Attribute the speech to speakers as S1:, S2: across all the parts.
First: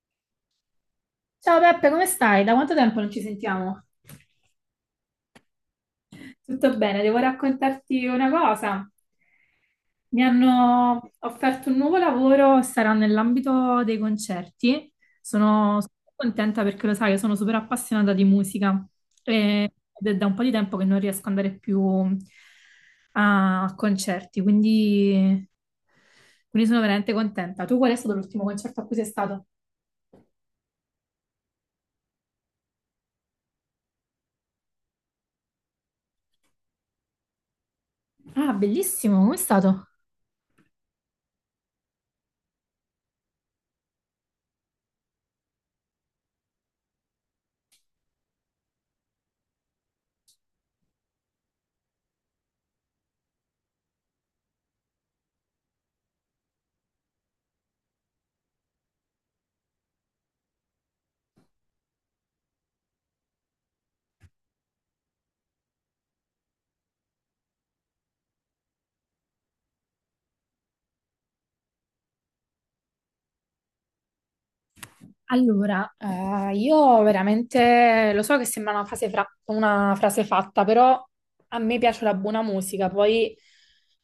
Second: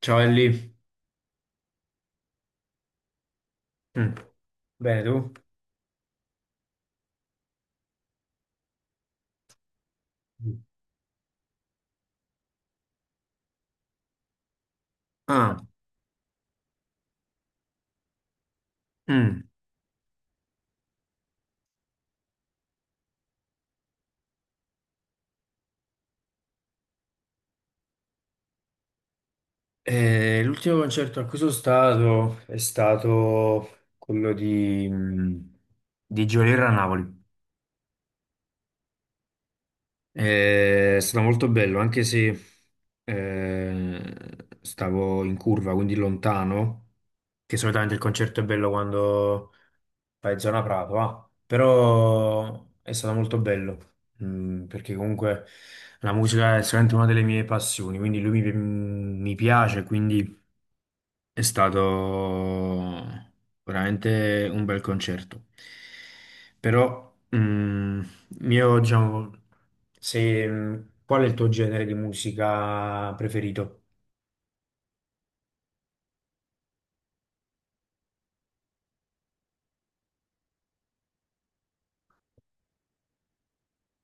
S1: Ciao Ellie.
S2: Ciao Peppe, come stai? Da quanto tempo non ci sentiamo?
S1: Mm. Bene, tu?
S2: Tutto bene, devo raccontarti una cosa. Mi
S1: Mm.
S2: hanno offerto un nuovo lavoro, sarà nell'ambito dei concerti.
S1: Ah,
S2: Sono super contenta perché lo sai, io sono super appassionata di musica
S1: mm.
S2: ed è da un po' di tempo che non riesco ad andare più a concerti, quindi sono veramente contenta. Tu qual è stato l'ultimo concerto a cui sei stato?
S1: L'ultimo concerto a cui sono stato è stato quello di di Giolirra a Napoli.
S2: Ah, bellissimo, come è stato?
S1: È stato molto bello, anche se stavo in curva, quindi lontano, che solitamente il concerto è bello quando fai zona Prato, ah. Però è stato molto bello, mm, perché comunque la musica è sicuramente una delle mie passioni, quindi lui mi piace, quindi è stato veramente un bel concerto. Però, mm, io, diciamo, se, mm, qual è il tuo genere di musica preferito?
S2: Allora, io veramente lo so che sembra una frase, una frase fatta, però a me piace la buona musica, poi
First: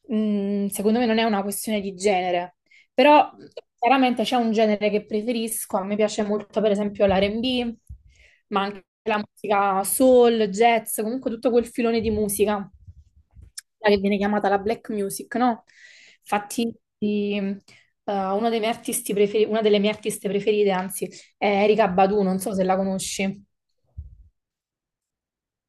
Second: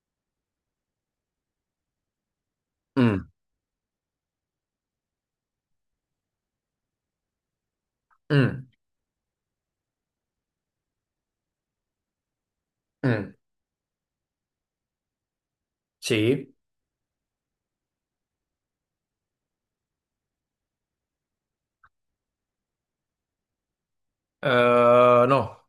S2: secondo me non è una questione di genere,
S1: Mm,
S2: però chiaramente c'è un genere che preferisco, a me piace molto per esempio l'R&B, ma
S1: mm,
S2: anche la musica soul, jazz, comunque tutto quel filone di musica,
S1: mm.
S2: quella che viene chiamata la black music, no?
S1: Sì.
S2: Infatti uno dei miei artisti preferi- una delle mie artiste preferite, anzi, è Erika Badu, non so se la conosci.
S1: No.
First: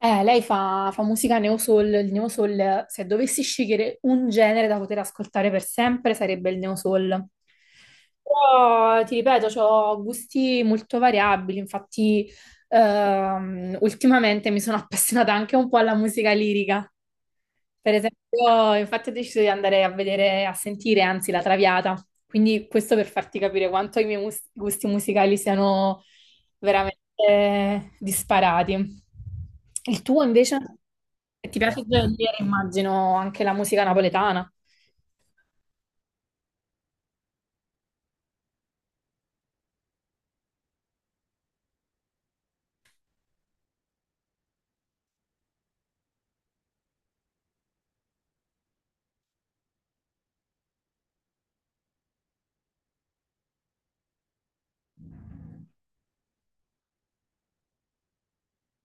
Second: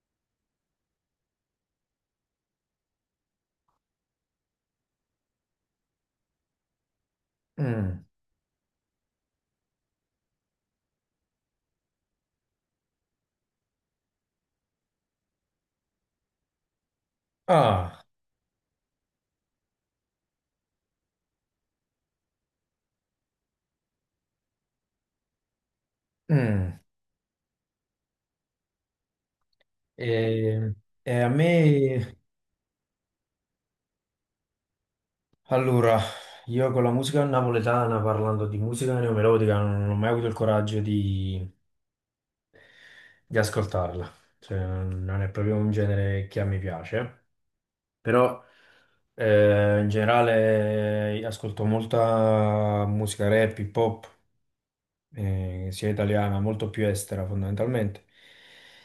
S2: Lei fa musica neo soul, il neo soul, se dovessi scegliere un genere da poter ascoltare per sempre, sarebbe il neo soul.
S1: Mm.
S2: Però, ti ripeto, ho gusti molto variabili, infatti, ultimamente mi sono appassionata anche un po' alla musica lirica. Per
S1: Ah,
S2: esempio, infatti ho deciso di andare a vedere, a sentire, anzi, la Traviata. Quindi questo per farti capire quanto i miei gusti musicali siano
S1: mm.
S2: veramente disparati. Il tuo invece?
S1: E, e a
S2: Ti piace
S1: me,
S2: dire, immagino, anche la musica napoletana.
S1: allora, io con la musica napoletana, parlando di musica neomelodica, non ho mai avuto il coraggio di ascoltarla. Cioè, non è proprio un genere che a me piace, però in generale ascolto molta musica rap, hip hop, sia italiana, molto più estera fondamentalmente.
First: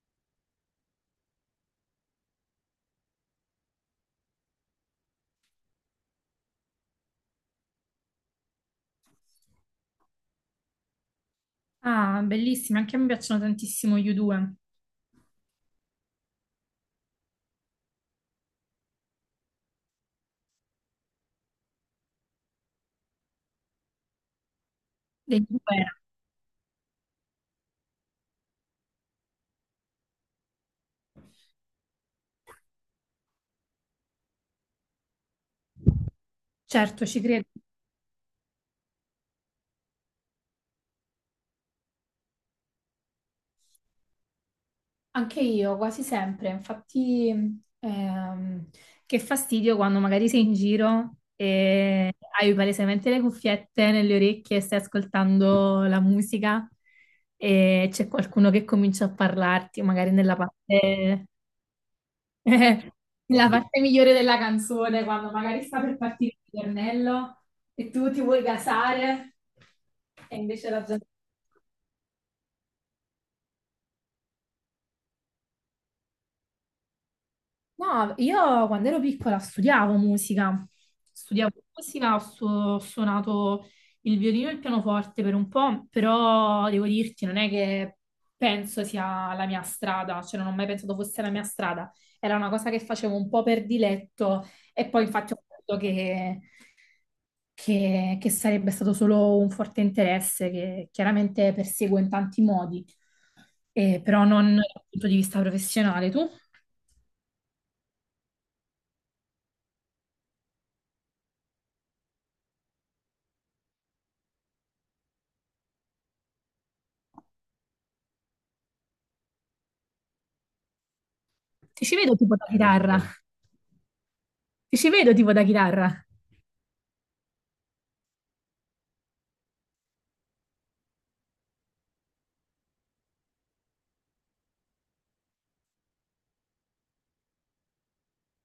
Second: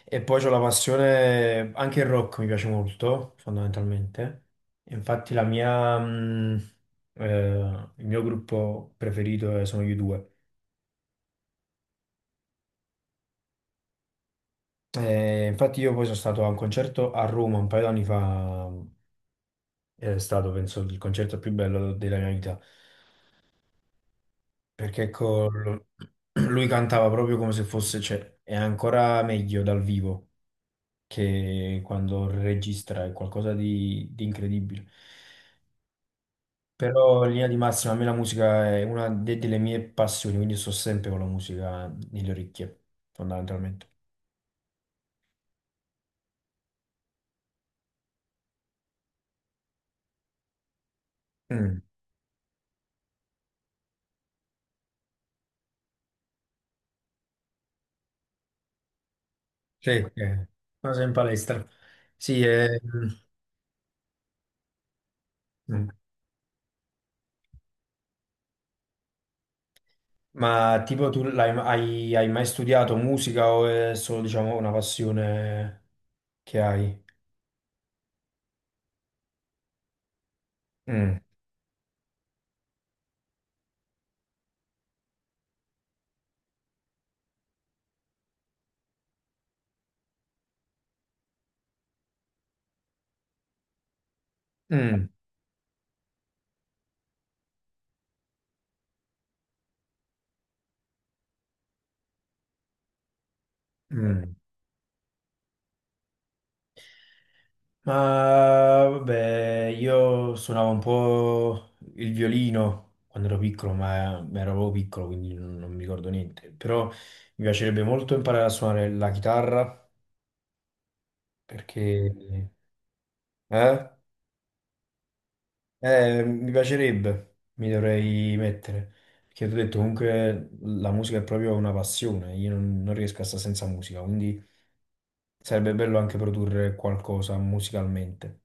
S1: E poi c'ho la passione, anche il rock mi piace molto fondamentalmente. Infatti il mio gruppo preferito sono gli U2.
S2: Ah, bellissimi, anche a me piacciono tantissimo gli U2,
S1: Infatti io poi sono stato a un concerto a Roma un paio d'anni fa, è stato penso il concerto più bello della mia vita, perché
S2: degli U2,
S1: lui cantava proprio come se fosse, cioè, è ancora meglio dal vivo che quando registra è qualcosa di incredibile.
S2: certo, ci
S1: Però in
S2: credo.
S1: linea di massima a me la musica è una delle mie passioni, quindi sto sempre con la musica nelle orecchie, fondamentalmente.
S2: Anche io, quasi sempre. Infatti, che fastidio quando magari sei in giro
S1: Mm.
S2: e hai palesemente le cuffiette nelle orecchie e stai ascoltando la musica e c'è qualcuno che comincia a parlarti,
S1: Sì,
S2: magari nella
S1: ma sei in
S2: parte,
S1: palestra. Sì,
S2: nella parte migliore della canzone, quando magari sta
S1: mm.
S2: per partire il ritornello e tu ti vuoi gasare e invece
S1: Ma
S2: la gente.
S1: tipo tu hai mai studiato musica o è solo, diciamo, una passione che hai?
S2: No, io quando ero piccola studiavo musica,
S1: Mm,
S2: ho suonato il violino e il pianoforte per un po', però devo dirti, non è che penso sia la mia strada, cioè non ho mai pensato fosse la mia strada, era una cosa che facevo un po' per diletto e poi
S1: mm,
S2: infatti ho capito che, che sarebbe stato solo un forte interesse che chiaramente perseguo in tanti modi, però
S1: mm.
S2: non dal punto di vista professionale. Tu?
S1: Ma vabbè, io suonavo un po' il violino quando ero piccolo, ma ero proprio piccolo, quindi non mi ricordo niente. Però mi piacerebbe molto imparare a suonare la chitarra
S2: Ti ci
S1: perché...
S2: vedo tipo da chitarra.
S1: Eh?
S2: Ti ci vedo tipo da chitarra.
S1: Mi piacerebbe, mi dovrei mettere. Perché ti ho detto, comunque la musica è proprio una passione, io non riesco a stare senza musica, quindi sarebbe bello anche produrre qualcosa musicalmente.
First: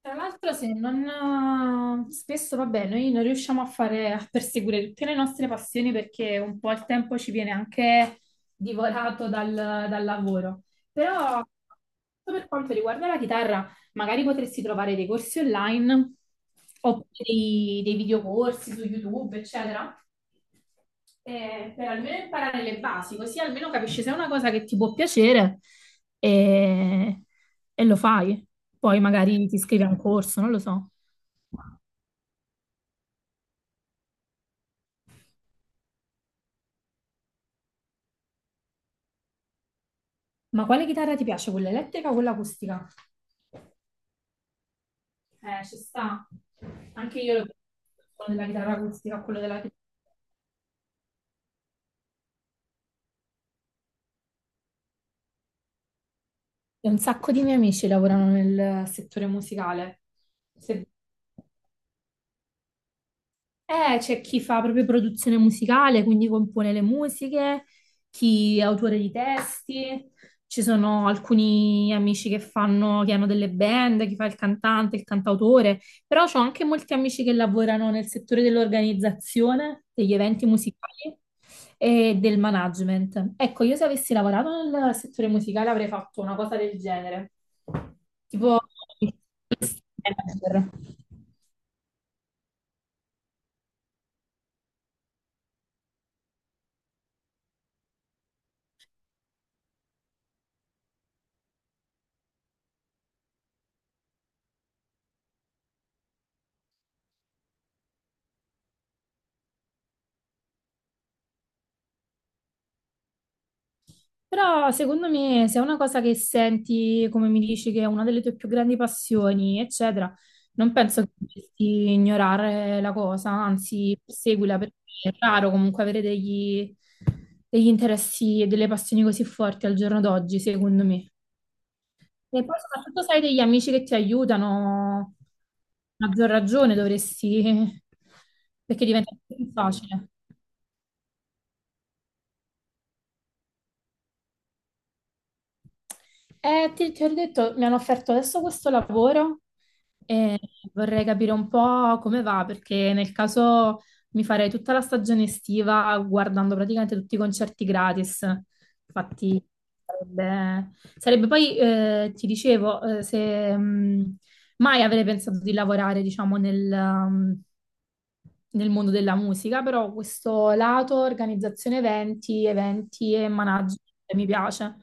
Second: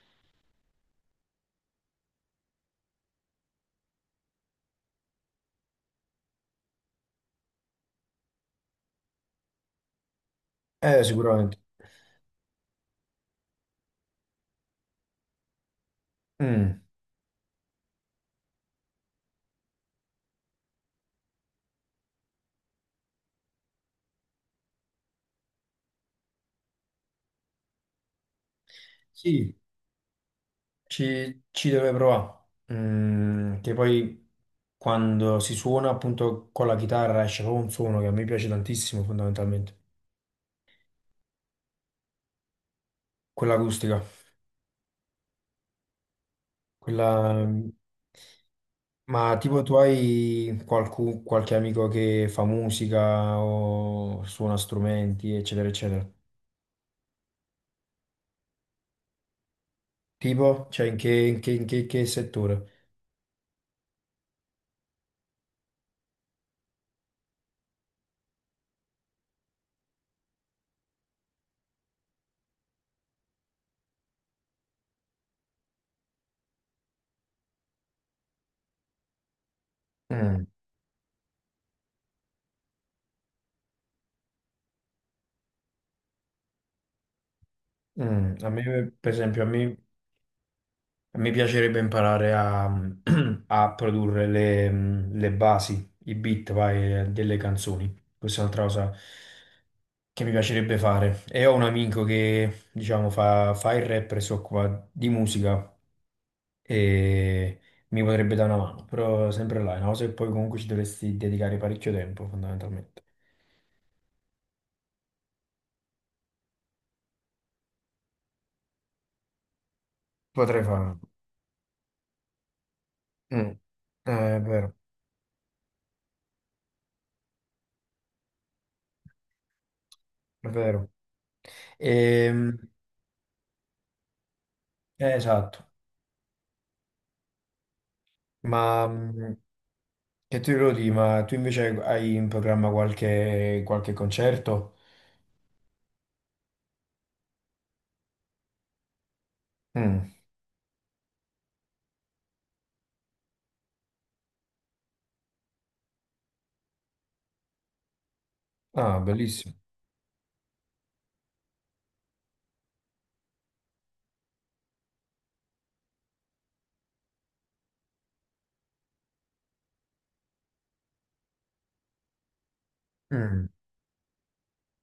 S2: Tra l'altro, se non spesso, vabbè, noi non riusciamo a fare a perseguire tutte le nostre passioni perché un po' il tempo ci viene anche divorato dal lavoro. Però,
S1: Sicuramente.
S2: per quanto riguarda la chitarra, magari potresti trovare dei corsi online
S1: Mm.
S2: oppure dei videocorsi su YouTube, eccetera, per almeno imparare le basi, così almeno capisci se è una cosa che ti può piacere e, e lo fai. Poi magari
S1: Sì,
S2: ti iscrivi a un corso, non lo so.
S1: ci deve provare. Mm, che poi quando si suona appunto con la chitarra esce proprio un suono che a me piace tantissimo fondamentalmente,
S2: Ma quale chitarra ti piace? Quella elettrica o quella acustica?
S1: quella acustica,
S2: Ci sta. Anche io,
S1: quella...
S2: lo quello della chitarra acustica,
S1: Ma
S2: quello della
S1: tipo tu
S2: chitarra.
S1: hai qualche amico che fa musica o suona strumenti, eccetera, eccetera.
S2: Un sacco di miei amici lavorano nel settore musicale.
S1: Tipo, cioè
S2: Se
S1: in che settore?
S2: C'è chi fa proprio produzione musicale, quindi compone le musiche, chi è autore di testi, ci sono alcuni amici che hanno delle band, chi fa il cantante, il cantautore, però ho anche molti amici che lavorano nel settore dell'organizzazione, degli
S1: Mm,
S2: eventi musicali e del management. Ecco, io se avessi lavorato nel settore musicale avrei fatto una cosa del genere,
S1: mm. A
S2: tipo
S1: me, per esempio, a me
S2: manager.
S1: mi piacerebbe imparare a, a produrre le basi, i beat, vai, delle canzoni. Questa è un'altra cosa che mi piacerebbe fare. E ho un amico che, diciamo, fa il rapper e si occupa di musica e mi potrebbe dare una mano, però sempre là, è una cosa che poi comunque ci dovresti dedicare parecchio tempo, fondamentalmente.
S2: Però secondo me se è una cosa che senti, come mi dici, che è una delle tue più grandi passioni, eccetera,
S1: Potrei
S2: non
S1: farlo.
S2: penso che dovresti ignorare la cosa,
S1: Mm.
S2: anzi,
S1: È
S2: perseguila
S1: vero,
S2: perché è raro comunque avere degli interessi e delle passioni così forti al giorno d'oggi,
S1: è
S2: secondo
S1: vero.
S2: me. E
S1: Ehm,
S2: poi soprattutto se hai degli amici che ti aiutano,
S1: esatto,
S2: a maggior ragione dovresti, perché
S1: ma
S2: diventa
S1: mm,
S2: più facile.
S1: che tu Elodie, ma tu invece hai in programma qualche concerto?
S2: Ti ho detto, mi hanno offerto adesso questo lavoro
S1: Mm.
S2: e vorrei capire un po' come va, perché nel caso mi farei tutta la stagione estiva guardando praticamente tutti i concerti gratis.
S1: Ah,
S2: Infatti,
S1: bellissimo.
S2: sarebbe, sarebbe poi, ti dicevo, se, mai avrei pensato di lavorare, diciamo, nel mondo della musica, però questo lato organizzazione eventi e
S1: Mm.
S2: management mi piace.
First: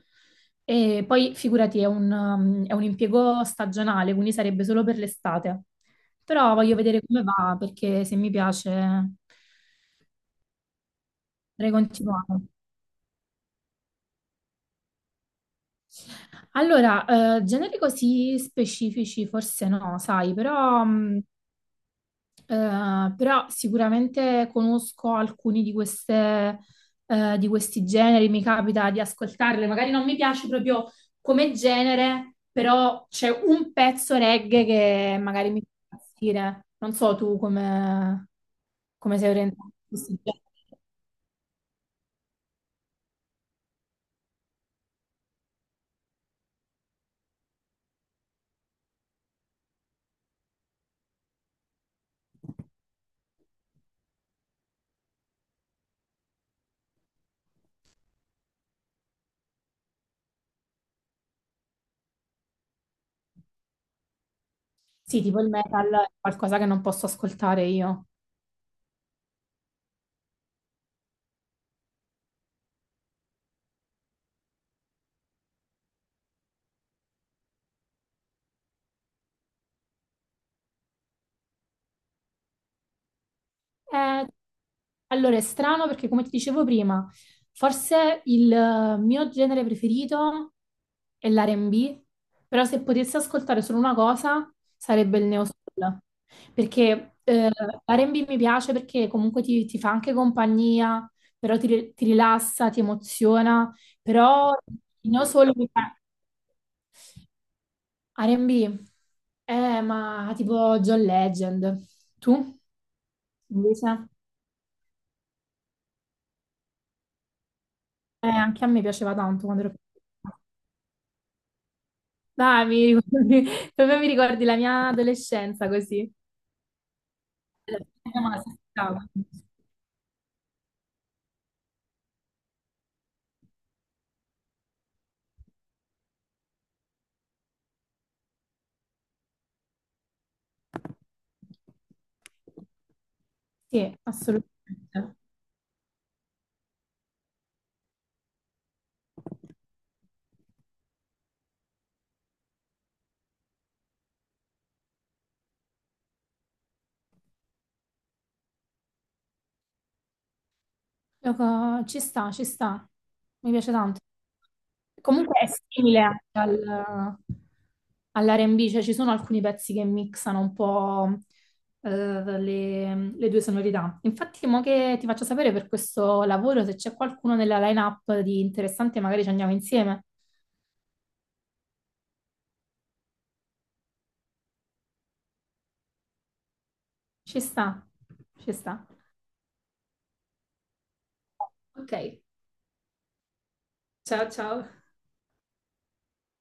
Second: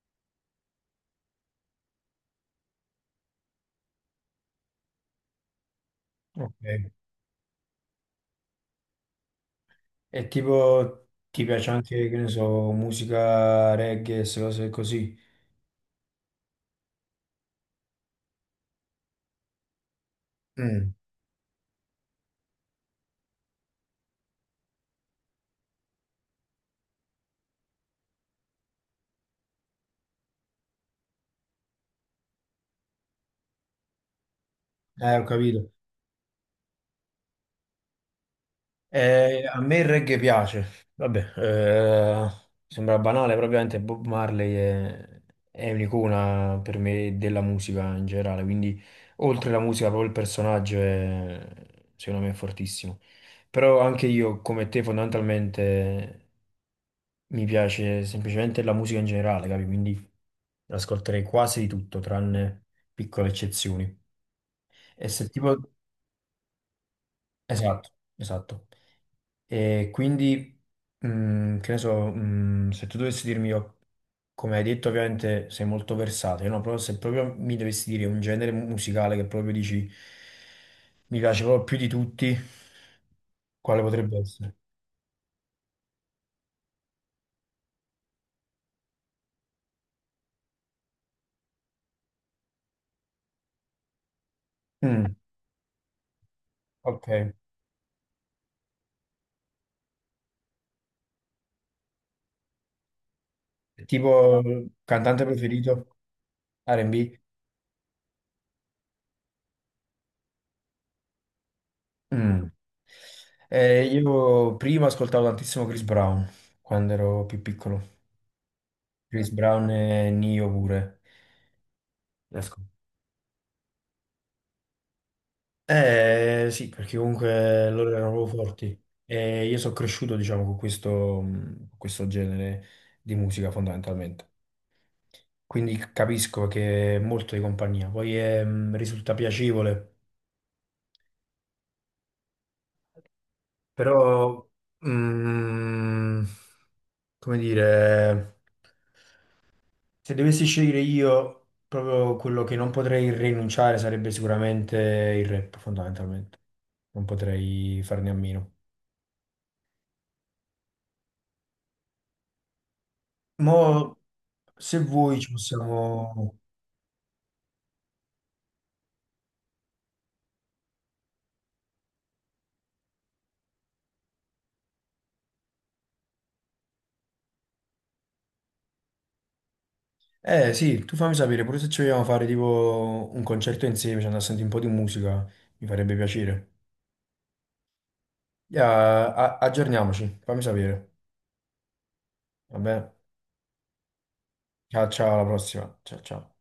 S2: E poi figurati, è un impiego stagionale, quindi sarebbe solo per l'estate.
S1: Ok.
S2: Però voglio vedere come va, perché se mi piace
S1: E tipo ti piace
S2: potrei
S1: anche, che ne
S2: continuare.
S1: so, musica reggae, se cose così?
S2: Allora, generi così specifici forse no, sai, però
S1: Mm.
S2: mh, Eh, però sicuramente conosco alcuni di questi generi, mi capita di ascoltarle, magari non mi piace proprio come genere, però c'è un pezzo reggae che
S1: Ho
S2: magari mi
S1: capito.
S2: fa impazzire. Non so tu come sei
S1: A
S2: orientato
S1: me il
S2: a questi
S1: reggae
S2: generi.
S1: piace, vabbè, sembra banale, probabilmente Bob Marley è un'icona per me della musica in generale, quindi oltre la musica proprio il personaggio è, secondo me è fortissimo. Però anche io, come te, fondamentalmente mi piace semplicemente la musica in generale, capi? Quindi ascolterei quasi di tutto, tranne piccole eccezioni. E
S2: Sì,
S1: se
S2: tipo il
S1: tipo...
S2: metal è qualcosa che non posso ascoltare
S1: Esatto,
S2: io.
S1: esatto. E quindi, mm, che ne so, mm, se tu dovessi dirmi, io, come hai detto, ovviamente sei molto versatile, no? Però se proprio mi dovessi dire un genere musicale che proprio dici mi piace proprio più di tutti, quale potrebbe
S2: Eh,
S1: essere?
S2: allora, è strano perché, come ti dicevo prima, forse il mio genere preferito è l'R&B, però se potessi ascoltare solo una cosa
S1: Mm,
S2: sarebbe il neo soul,
S1: ok.
S2: perché l'R&B mi piace perché comunque ti fa anche compagnia, però ti rilassa, ti emoziona,
S1: Tipo
S2: però il neo
S1: cantante
S2: soul mi fa.
S1: preferito? R&B?
S2: R&B, ma tipo John Legend. Tu,
S1: Mm.
S2: invece?
S1: Io prima ascoltavo tantissimo Chris Brown, quando ero più piccolo.
S2: Anche a me piaceva
S1: Chris
S2: tanto quando
S1: Brown
S2: ero
S1: e
S2: piccola.
S1: Nio pure. Li
S2: Dai,
S1: ascoltavo.
S2: mi ricordi- proprio mi ricordi la mia adolescenza così.
S1: Eh sì, perché comunque loro erano
S2: Ma si
S1: forti
S2: stava.
S1: e io sono cresciuto, diciamo, con questo genere di musica fondamentalmente. Quindi capisco che è molto di compagnia, poi è, risulta piacevole,
S2: Sì,
S1: però,
S2: assolutamente.
S1: mh, come dire, se dovessi scegliere io, proprio quello che non potrei rinunciare sarebbe sicuramente il rap, fondamentalmente. Non potrei farne a meno.
S2: Ci sta, ci sta. Mi
S1: Mo,
S2: piace tanto.
S1: se vuoi ci
S2: Comunque è simile anche
S1: possiamo...
S2: all'R&B, cioè ci sono alcuni pezzi che mixano un po', eh, le due sonorità. Infatti, mo che ti faccio sapere per questo lavoro, se c'è qualcuno nella line-up di interessante, magari ci andiamo insieme.
S1: Eh sì, tu fammi sapere, pure se ci vogliamo fare tipo un concerto insieme, ci andiamo a sentire un po' di musica, mi farebbe piacere.
S2: Ci sta, ci
S1: Ya,
S2: sta.
S1: aggiorniamoci, fammi sapere.
S2: Ok,
S1: Vabbè,
S2: ciao ciao.
S1: ciao, ciao, alla prossima. Ciao, ciao.